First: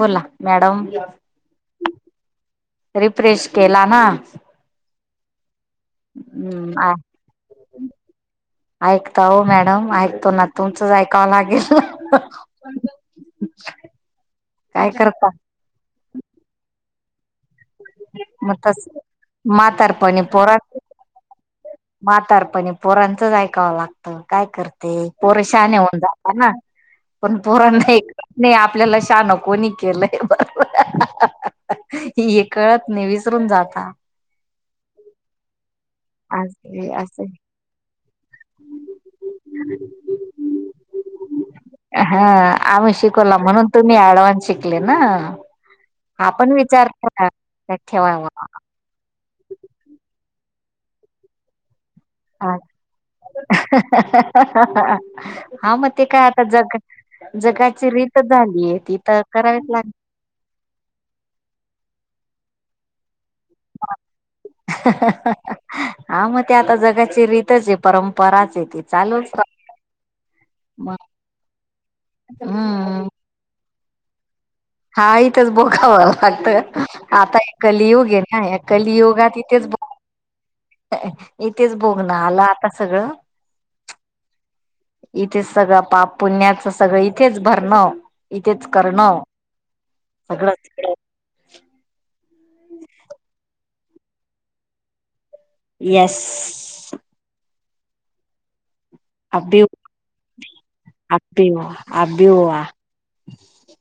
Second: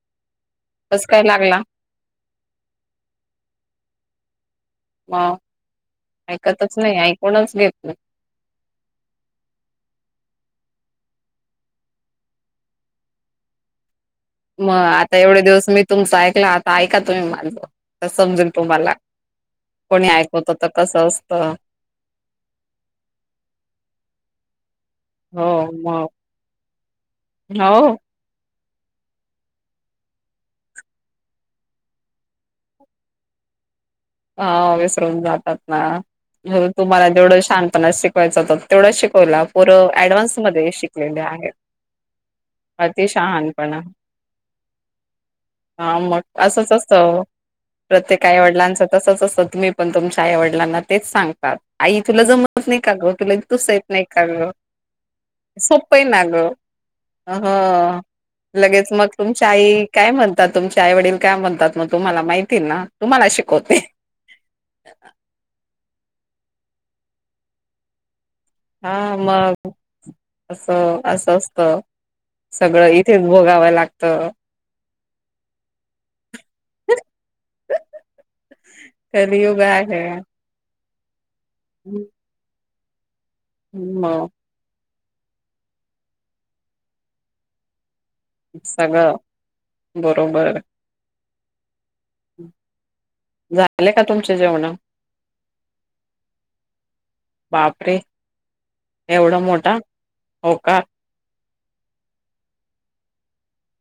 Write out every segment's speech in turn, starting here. बोला मॅडम, कस काय लागला रिफ्रेश केला ना. म ऐकतच हम्म नाही ऐकूनच घेतलं ऐकता हो मॅडम ऐकतो ना तुमचंच ऐकावं लागेल. पणत [unintelligible] मग आता एवढे दिवस मी तुमचा ऐकला आता ऐका तुम्ही माझ. तर समजेल मग तस तुम्हाला, कोणी म्हातारपणी ऐकवत पोरां तर कसं असत. म्हातारपणी पोरांचंच ऐकावं लागतं, काय करते पोर हो शाान होऊन मग जातात ना. पण पोरण हो नाही नाही आपल्याला शानं कोणी केलंय बरोबर. हे कळत नाही विसरून जाता. हा विसरून जातात ना, असे तुम्हाला असे जेवढं शानपना शिक शिकयच तेवढ शिकवला पोर ऍडव्हान्स मध्ये शिकलेले आहे. हा आम्ही शिकवला म्हणून तुम्ही ऍडव्हान्स शिकले ना. हा मग आपण असंच विचार असत करा प्रत्येक आई ठेवावा वडिलांच. तसंच अससं तुम्ही पण तुमच्या आई वडिलांना तेच सांगतात. आई तुला जमत नाही का ग, तुला इत्तू सा येत नाही का ग, हा मग सोपय ते ना काय आता ग. जग जगाची हो रीतच झालीय लगेच ती मग तर तुमच्या करावीच आई लागणार. काय म्हण आता तुमचे आई वडील काय म्हणतात मग तुम्हाला माहिती ना तुम्हाला शिकव [inaudible] हा मग ते आता जगाची रीतच आहे, परंपराच आहे. ती हा चालूच राहते मग अस असं असत सगळं हम्म इथे भोगाव लागत. हा इथेच भोगाव लागतं. आता एक कलियुग आहे ना या कलियुगात इथेच भो [unintelligible] इथेच भोघन आला आता सगळं. मग. इथेच सगळं पाप पुण्याचं सगळं इथेच भरण इथेच सगळं करणं बरोबर. सगळंच. झाले का तुमच्या जेवण. एस. बापरे! एवढा आबि मोठा होकार. आबि आबि हुआ.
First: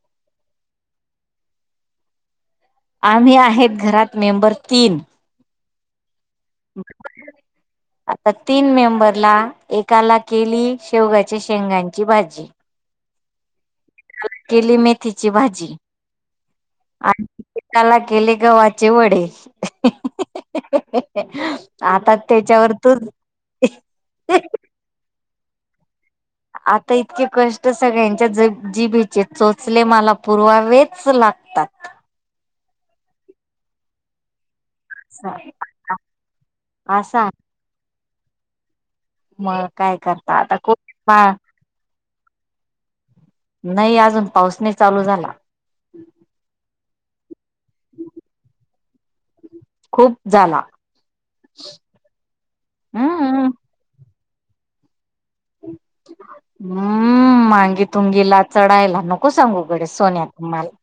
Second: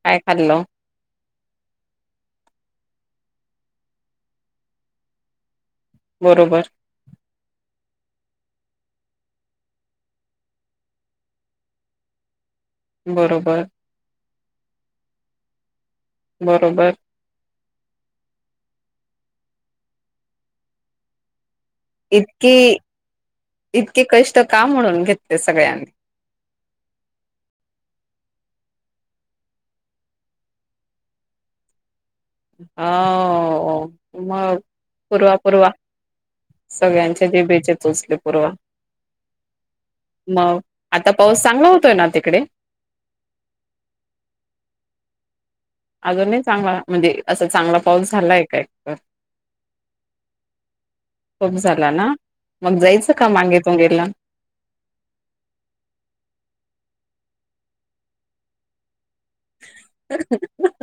काय खाल्ल. आम्ही आहेत घरात मेंबर तीन. बरोबर! [unintelligible] आता तीन मेंबरला एकाला केली शेवगाच्या शेंगांची भाजी. बरोबर! केली मेथीची भाजी. बरोबर! आणि त त्याला केले गव्हाचे वडे. आता त्याच्यावर इतकी इतके कष्ट का म्हणून घेत सगळ्यांनी. आता इतके कष्ट सगळ्यांच्या ज जिभेचे चोचले मला पुर्वावेच लागतात. हा मग. पूर्वा पूर्वा सगळ्यांचे असा जिभेचे चोचले पूर्वा. मग काय करता आता मग आता खूप पाऊस चांगला होतोय ना तिकडे? नाही अजून पाऊस नाही चालू झाला. अजूनही चांगला म्हणजे असा चांगला पाऊस झालाय का एकतर? खूप झाला कमी झाला ना मग जायचं का हम्म मागे गला [unintelligible] हम्म मांगे तुंगीला चढायला नको कस सांगू गडे सोन्यात माला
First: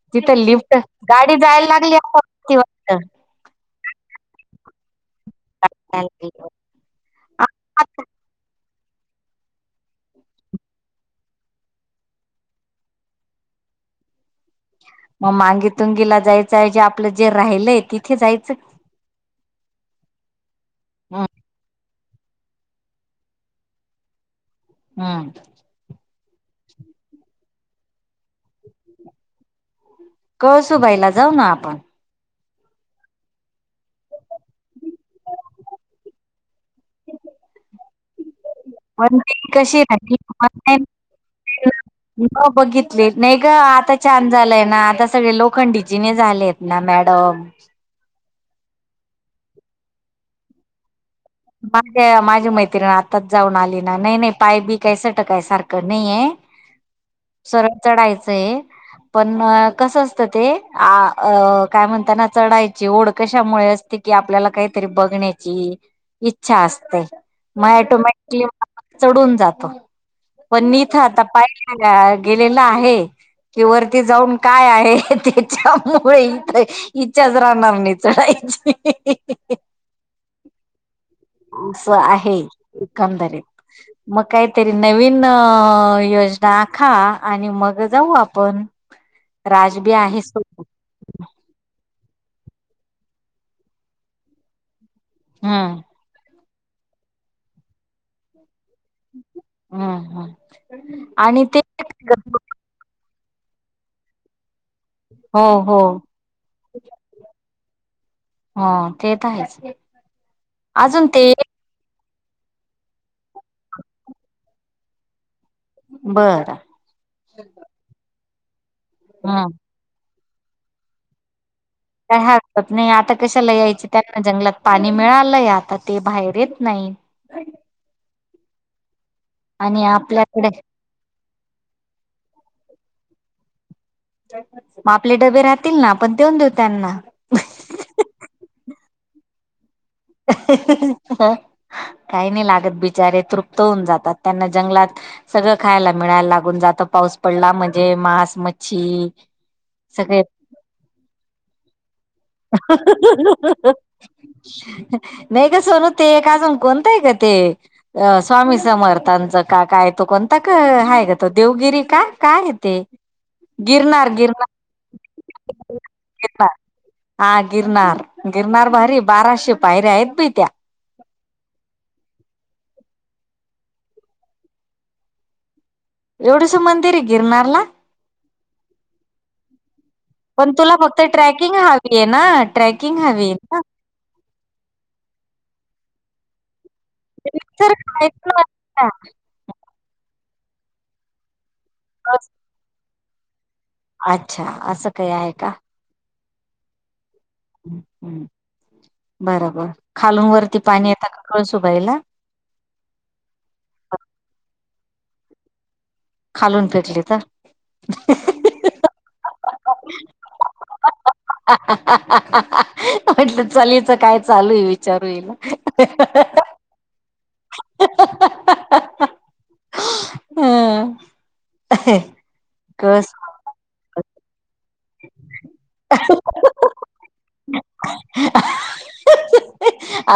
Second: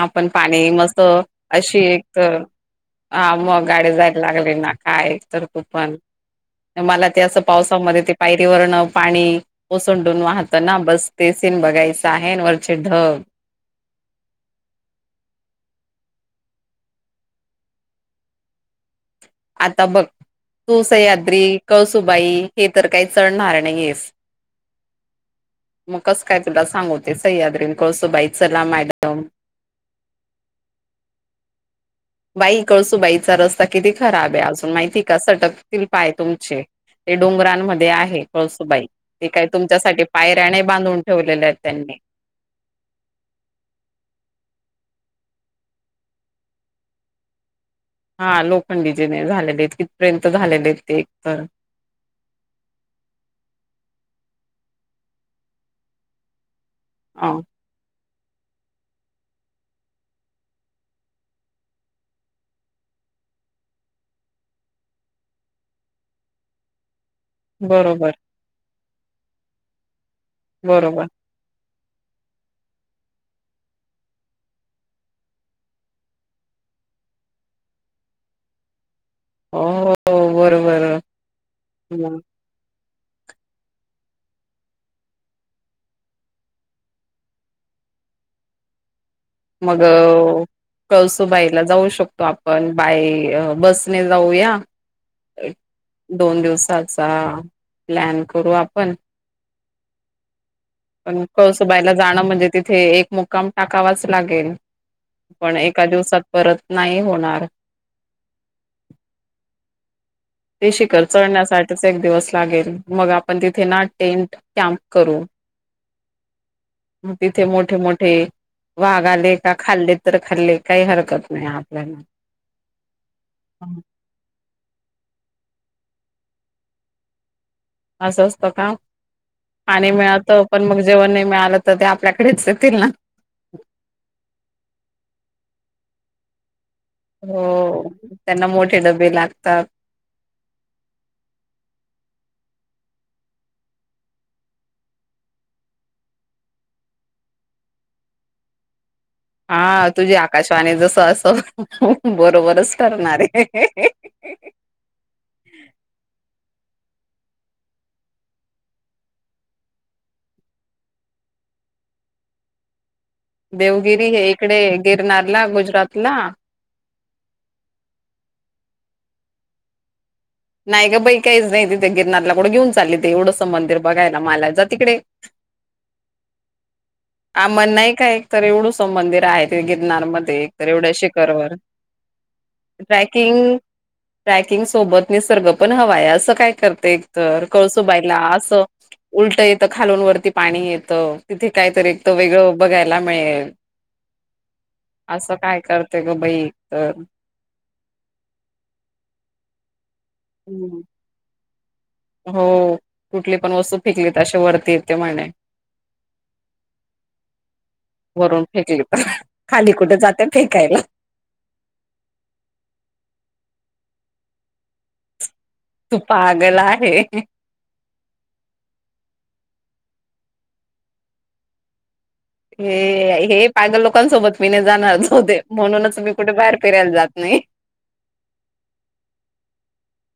आपण तिथं पाणी लिफ्ट मस्त गाडी जायला अशी लागली एक हा मग गाडी जायला लागली ना काय. तर तूपण मला ते असं पावसामध्ये ते पायरी वरन पाणी ओसंडून वाहतं ना बस ते सीन बघायचं आहे न वरचे ढग. मग मांगी तुंगीला जायचं आहे जे आपलं जे राहिलंय तिथे जायचं आता बघ तू हम्म सह्याद्री कळसुबाई हे तर काही चडणार नाही आहेस. हम्म. मग कसं काय तुला सांगवते सह्याद्रीन कळसूबाई चला मॅडम. कळसुबाईला जाऊ ना आपण बाई कळसुबाईचा रस्ता किती खराब आहे अजून माहिती का सटकतील पाय तुमचे ते डोंगरांमध्ये आहे कळसुबाई. पण ते ती काही कशी तुमच्यासाठी राहिली पायऱ्या नाही बांधून ठेवलेल्या आहेत त्यांनी हो बघितले नाही गं आता छान झालंय ना आता सगळे लोखंडी जीने झालेत. ना मॅडम हा लोखंडी जीने झालेले आहेत कितपर्यंत झालेले आहेत ते एक तर बाकी काय माझी मैत्रिण आत्ताच जाऊन आली ना नाही नाही पाय बी काय सटकाय सारखं नाहीये. [unintelligible] हा. सरळ चढायचंय. पण अ कसं असतं ते आ अ काय म्हणताना चढायची ओढ कशामुळे असती कि आपल्याला काहीतरी बघण्याची इच्छा असते मग बरोबर ऑटोमॅटिकली चढून जातो. पण इथं बरोबर आता पायरी न गेलेला आहे. कि वरती जाऊन काय आहे त्याच्यामुळे इथे इच्छाच राहनार नाही चढायची. हो बरोबर. असं आहे एकंदरीत. मग काहीतरी नवीन अ योजना आखा आणि मग जाऊ आपण. ह [inaudible] मग ओ कळसुबाईला जाऊ शकतो आपण बाय बसने जाऊया. हम्म दोन दिवसाचा प्लॅन करू आपण हम्म हम. पण कळसुबाईला जाणं म्हणजे तिथे एक मुक्काम टाकावाच लागेल. हो पण हो एका दिवसांत परत नाही होणार. हा ते तर आहेच. ते शिखर अजून ते चढण्यासाठीच एक दिवस लागेल मग आपण तिथे ना टेंट कॅम्प करू. बरं. तिथे मोठे मोठे वाघ आले हम्म का खाल्लेत तर खाल्ले काही हरकत नाही. आपल्याला काय हरकत नाही आता कशाला यायची त्यांना जंगलात पाणी मिळालंय आता ते बाहेर येत नाहीत. असं असतं का आणि पाणी मिळात आपल्याकडे पण मग जेव्हा नाही मिळालं तर ते आपल्याकडेच येतील ना. मग आपले डबे राहतील ना आपण देऊन देऊ त्यांना हो त्यांना मोठे डबे लागतात. हा. काही नाही लागत बिचारे तृप्त होऊन जातात त्यांना जंगलात. सगळं खायला मिळायला लागून जातं पाऊस पडला म्हणजे मांस मच्छी हा तुझी सगळे आकाशवाणी जसं असं बरोबरच ठरणार आहे. [unintelligible] नाही गं सोनू ते एक अजून कोणतं आहे कते अ स्वामी समर्थांचं का काय तो कोणता का आहेय का त देवगिरी का काय ते देवगिरी गिरनार हे गिरनार इकडे गिरनारला गुजरात ला गिरनार हा गिरनार गिरनार भारी बाराशे पायऱ्या आहेत बी त्या नाही गं बाई काहीच नाही तिथे गिरनारला कुठं घेऊन चालली ते एवढंसं मंदिर बघायला मला जा तिकडे एवढस मंदिर आहे गिरनारला आमण नाही का एक तर एवढुसं मंदिर आहे ते गिरनार मध्ये पण तर तुला एवढेसे फक्त शिखरवर ट्रॅकिंग हवी आहे ना ट्रॅकिंग हवी रॅकिंग आहे रॅकिंग सोबत निसर्ग पण हवा आहे असं काय करते. तर कळसोबाईला असं ना उलटं येतं खालून वरती पाणी येतं. तिथे काहीतरी एक तर वेगळं बघायला मिळेल अच्छा काही आहे असं का काय करत. ते गं बाई तर बरोबर खालून वरती हम्म. पाणी येतता का कळ सुबायला हो कुठली पण वस्तू पिकली तशे वरती येते म्हणे. खालून फेटली तर भरून फेकली पण खाली कुठे जाते फेकायला म्हटलं चलीच काय चालू आहे विचारू ये ना. तू पागला आहे. हं कस हे हे पागल लोकांसोबत मी नाही जाणारच होते म्हणूनच मी कुठे बाहेर फिरायला जात नाही.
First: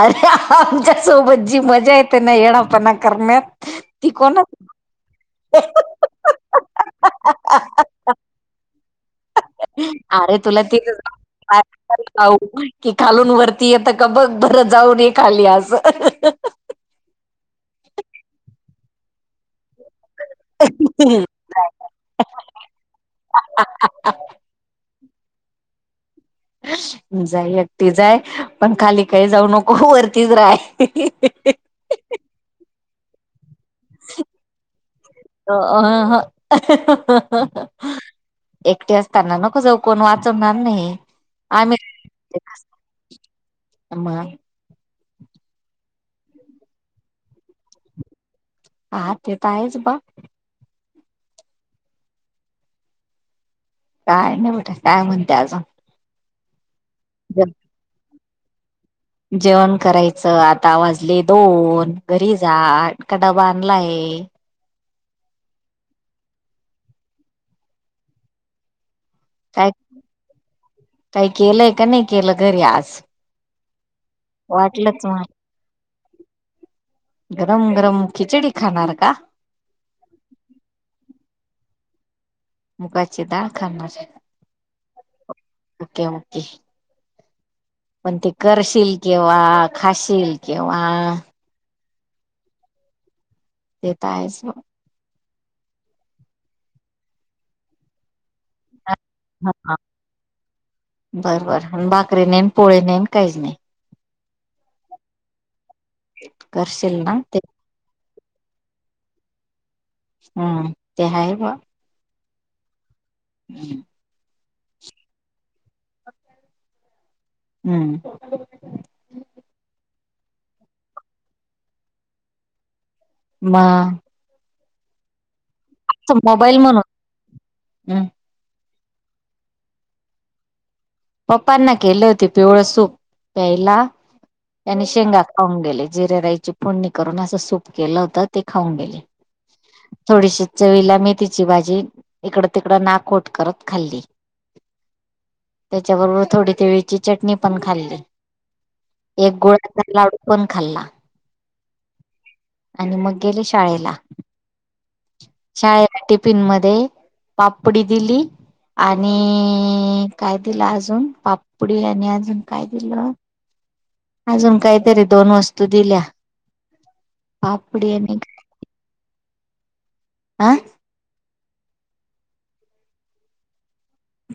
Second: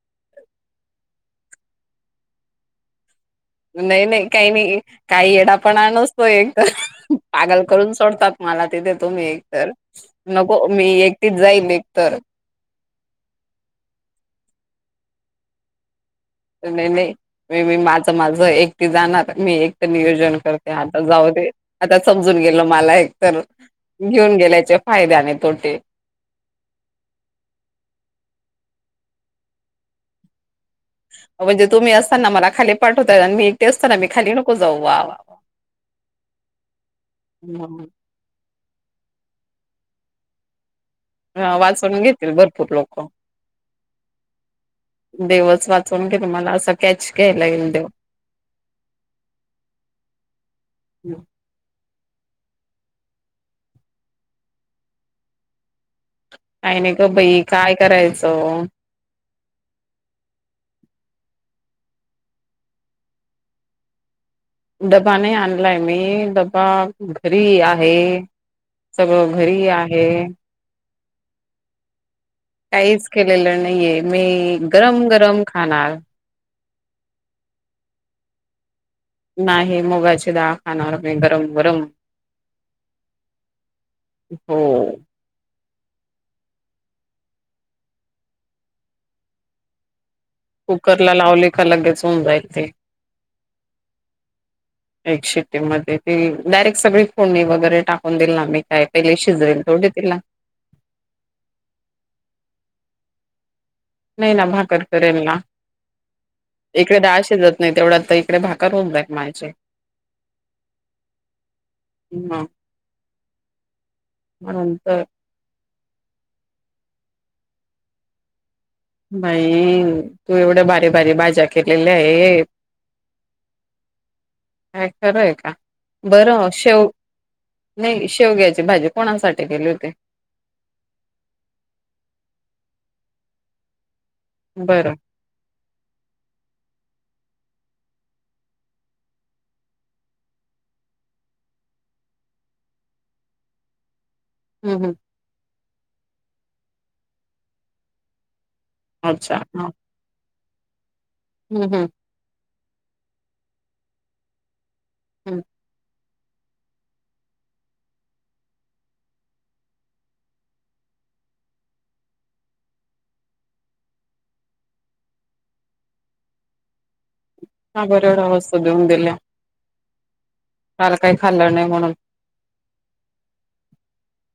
अरे आमच्या सोबत जी मजा आहे ते ना येळापणा करण्यातत. नाही नाही काही नाही. काही येडा पणा नसतो एक तर पागल करून सोडतात मला ते देतो मी एकतर अरे तुला नको ति मी जाऊ. एकटीच जाईल एकतर बा खालून वरती येत का बघ बरं जाऊन ये खाली आज नाही नाही म म माझं माझं एकट जाणार मी एक तर नियोज करते आता जाऊ ते आता समजून गेल मला एक तर घेऊन गेल्याचे फायद्याने तोटे जाई एकटीच. म्हणजे तुम्ही असताना मला खाली पाठवताय आणि मी असताना मी खाली नको जाऊ वा अ हं. वा एकटे असताना नको जाऊ कोण वाचवणार नाही. अ आम्ही वाचवून घेतील भरपूर लोकं. मग देवस वाचवून घेल मला असा कॅच घ्यायला येईल देवस हा ते तर आहे. काय नाही बठा काय म्हणते आजं आहे नाही ग भाई काय करायचं. जेवण करायचं आता वाजले दोन घरी जाट का डबा आणलाय. डबा नाही आणलाय मी डबा घरी आहे सगळ. घरी काय आहे. काही केलंय का नाही. केलं घ. काहीच केलेलं नाहीये मी वाटलंच गरम मग गरम खाणार. गरम गरम खिचडी खाणार का? नाही मुगाची दाळ खाणारवर म गरम गरम मुकाायचे दाळखानना हो ओके ओके. पण ते करशील किंवा खाशील. कुकर ला केव्हा लावले का लगेच होऊन जाय ते देता आहे स एक शिट्टीमध्येध्ये ती डायरेक्ट सगळी फोणी वगैरे टाकून दिल ना मी काय पहिले शिज्रेल तोडितला बरं बर बाकरी नेन पोळे नेन काहीच नाही नाही ना भाकर करेल ना करशील एकदा ना असे ते जात नाही तेवढं आता इकडे भाकार होऊन जाय माझचे हम्म ते हय प ह् हम् मंतर हम्म बाई तू एवढ्या भारी बारी बाज्या केलेल्या आहे म खरं आहे का बरं मोबाईल शेव म्हणून नाही शेवग्याची भाजी कोणासाठी गेली होती पप्पांना केले होते पिवळ सूप प्यायला आणि बरं शेंगा खाऊन गेले जिरे राईची फोडणी करून असं सूप केलं होतं ते खाऊन गेले थोडीशी चवीला मी तिची भाजी इकड तिकडं नाकोट करत खाल्ली हं हं त्याच्याबरोबर थोडी तिळीची चटणी पण खाल्ली एक अच्छा हां गुळाचा लाडू पण खाल्ला हं हं आणि मग गेले शाळेला हं शाळेत टिफिन मध्ये पापडी दिली. आणि काय दिला अजून पा पुढ यांनी अजून काय दिलं? अजून काहीतरी दोन वस्तू दिल्या हा पापडी बर [inaudible] आणि वड असस्त उम [inaudible] देला आ काल काही खाल्लं नाही म्हणून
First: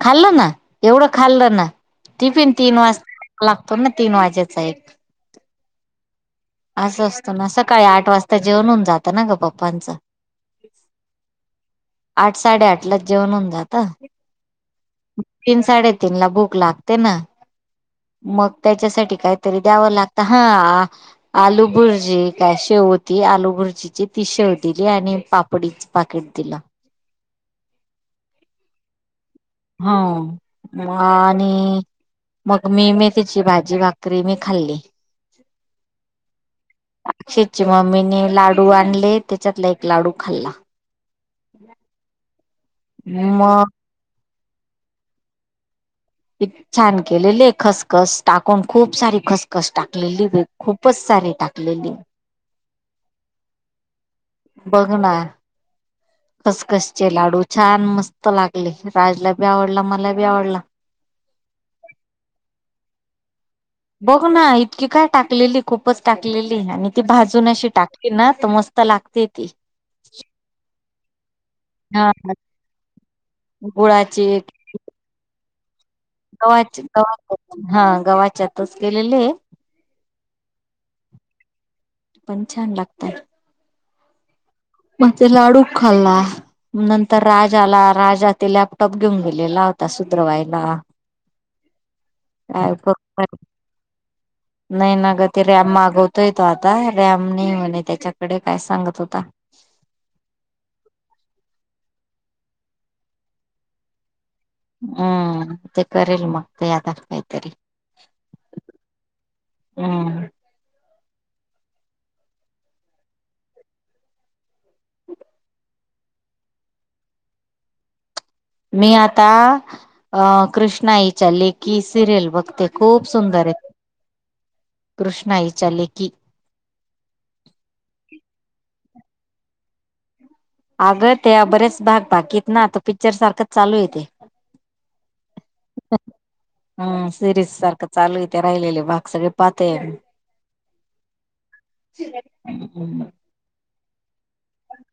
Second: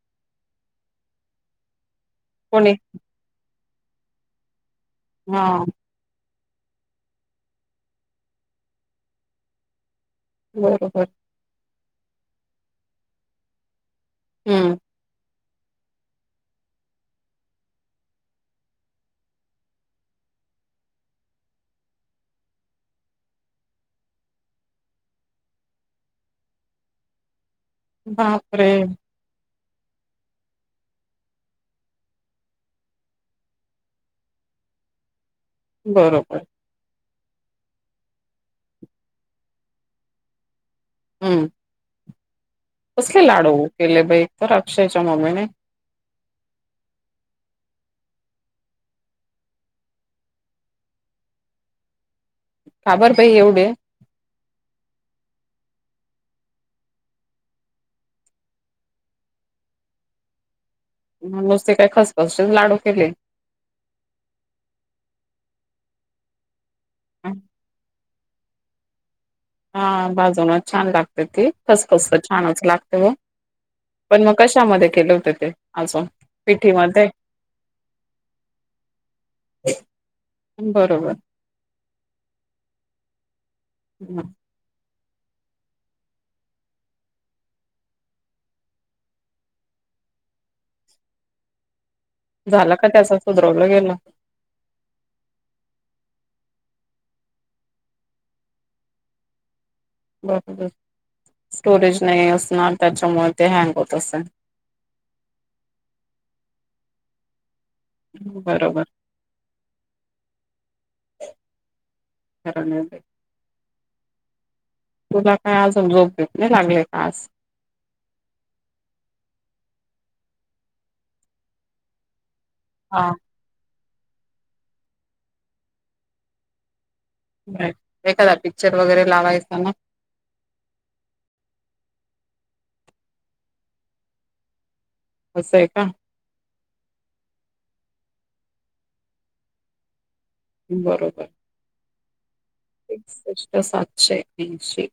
खाल्लं ना एवढं खाल्लं ना टिफिन कोणी? तीन वाजता लागतो ना तीन वाजेचा एक हा असं असतं ना सकाळी आठ वाजता जेवण होऊन जातं ना ग पप्पांचं हो हो आठ साडेआठलाच जेवण होऊन जात हं तीन साडेतीन ला भूक लागते ना मग त्याच्यासाठी काहीतरी द्यावं लागत हा आलू भुर्जी काय? शेव होती आलू भुर्जी ती शेव दिली आणि पापडीच पाकेट दिलं बापरे हा म आणि मग मेथीची भाजी भाकरी मी खाल्ली बरोबर अक्षय ची मम्मीने लाडू आणले त्याच्यातला एक लाडू खाल्ला हं कसले लाडू मग केले बाई तर अक्षयच्या मम्मीने छान केलेली आहे खसखस टाकून खूप सारी खसखस टाकलेली वे खूपच सारी टाकलेलीये. का बर ताई एवढे? बघ ना. खसखसचे लाडू छान मस्त लागले राजलाभी आवडला मलाभी आवडला. नुसते काही खसखसचे लाडू केले. बघ ना इतकी काय टाकलेली खूपच टाकलेली आणि ती भाजून अशी टाक तिना तर मस्त लागते ती. हा भाजुनच छान लागते ते खस हा खस तर छानच लागते ओ. पण गुळाची मग कशामध्ये केले होत ते अजून गव्हा पिठीमध्ये? गव्हाच्या हा गव्हाच्यातच केेलेले. बरोबर. पण छान लागतय. [unintelligible] मग ते लाडू खाल्ला. नंतर राजा आला राजा ते लॅपटॉप घेऊन गेलेला होता सुधरावाईला. अ झाला का त्याचा [unintelligible] सुधरवलं गेलं नाही ना ग ते रॅम मागवतोय तो आता रॅम नाही म्हणे त्याच्याकडे काय सांगत होता. [inaudible] बरोबर स्टोरेज नाही असणार त्याच्यामुळे ते हँग होत असेल. आआ ते करेल मग ते आता काहीतरी बरोबर हम्म ह [unintelligible] तुला काय आजून झोप बिप नाही लागले का आज? मी आता अ कृष्णाईच्या लेकी सिरियल बघते. खूप हा सुंदर आहे कृष्णाईच्या लेकी. एखादा पिक्चर वगैरे लावायचा ना. अगं ते बरेच भाग बाकीत ना तो पिक्चर सारखंच चालूये ते. असं आहे का? हम्म सिरीज सारखं चालू आहे राहिलेले भाग सगळे पाहतेय आम्ही. बरोबर. [unintelligible] पृष्ट सातशे ऐशी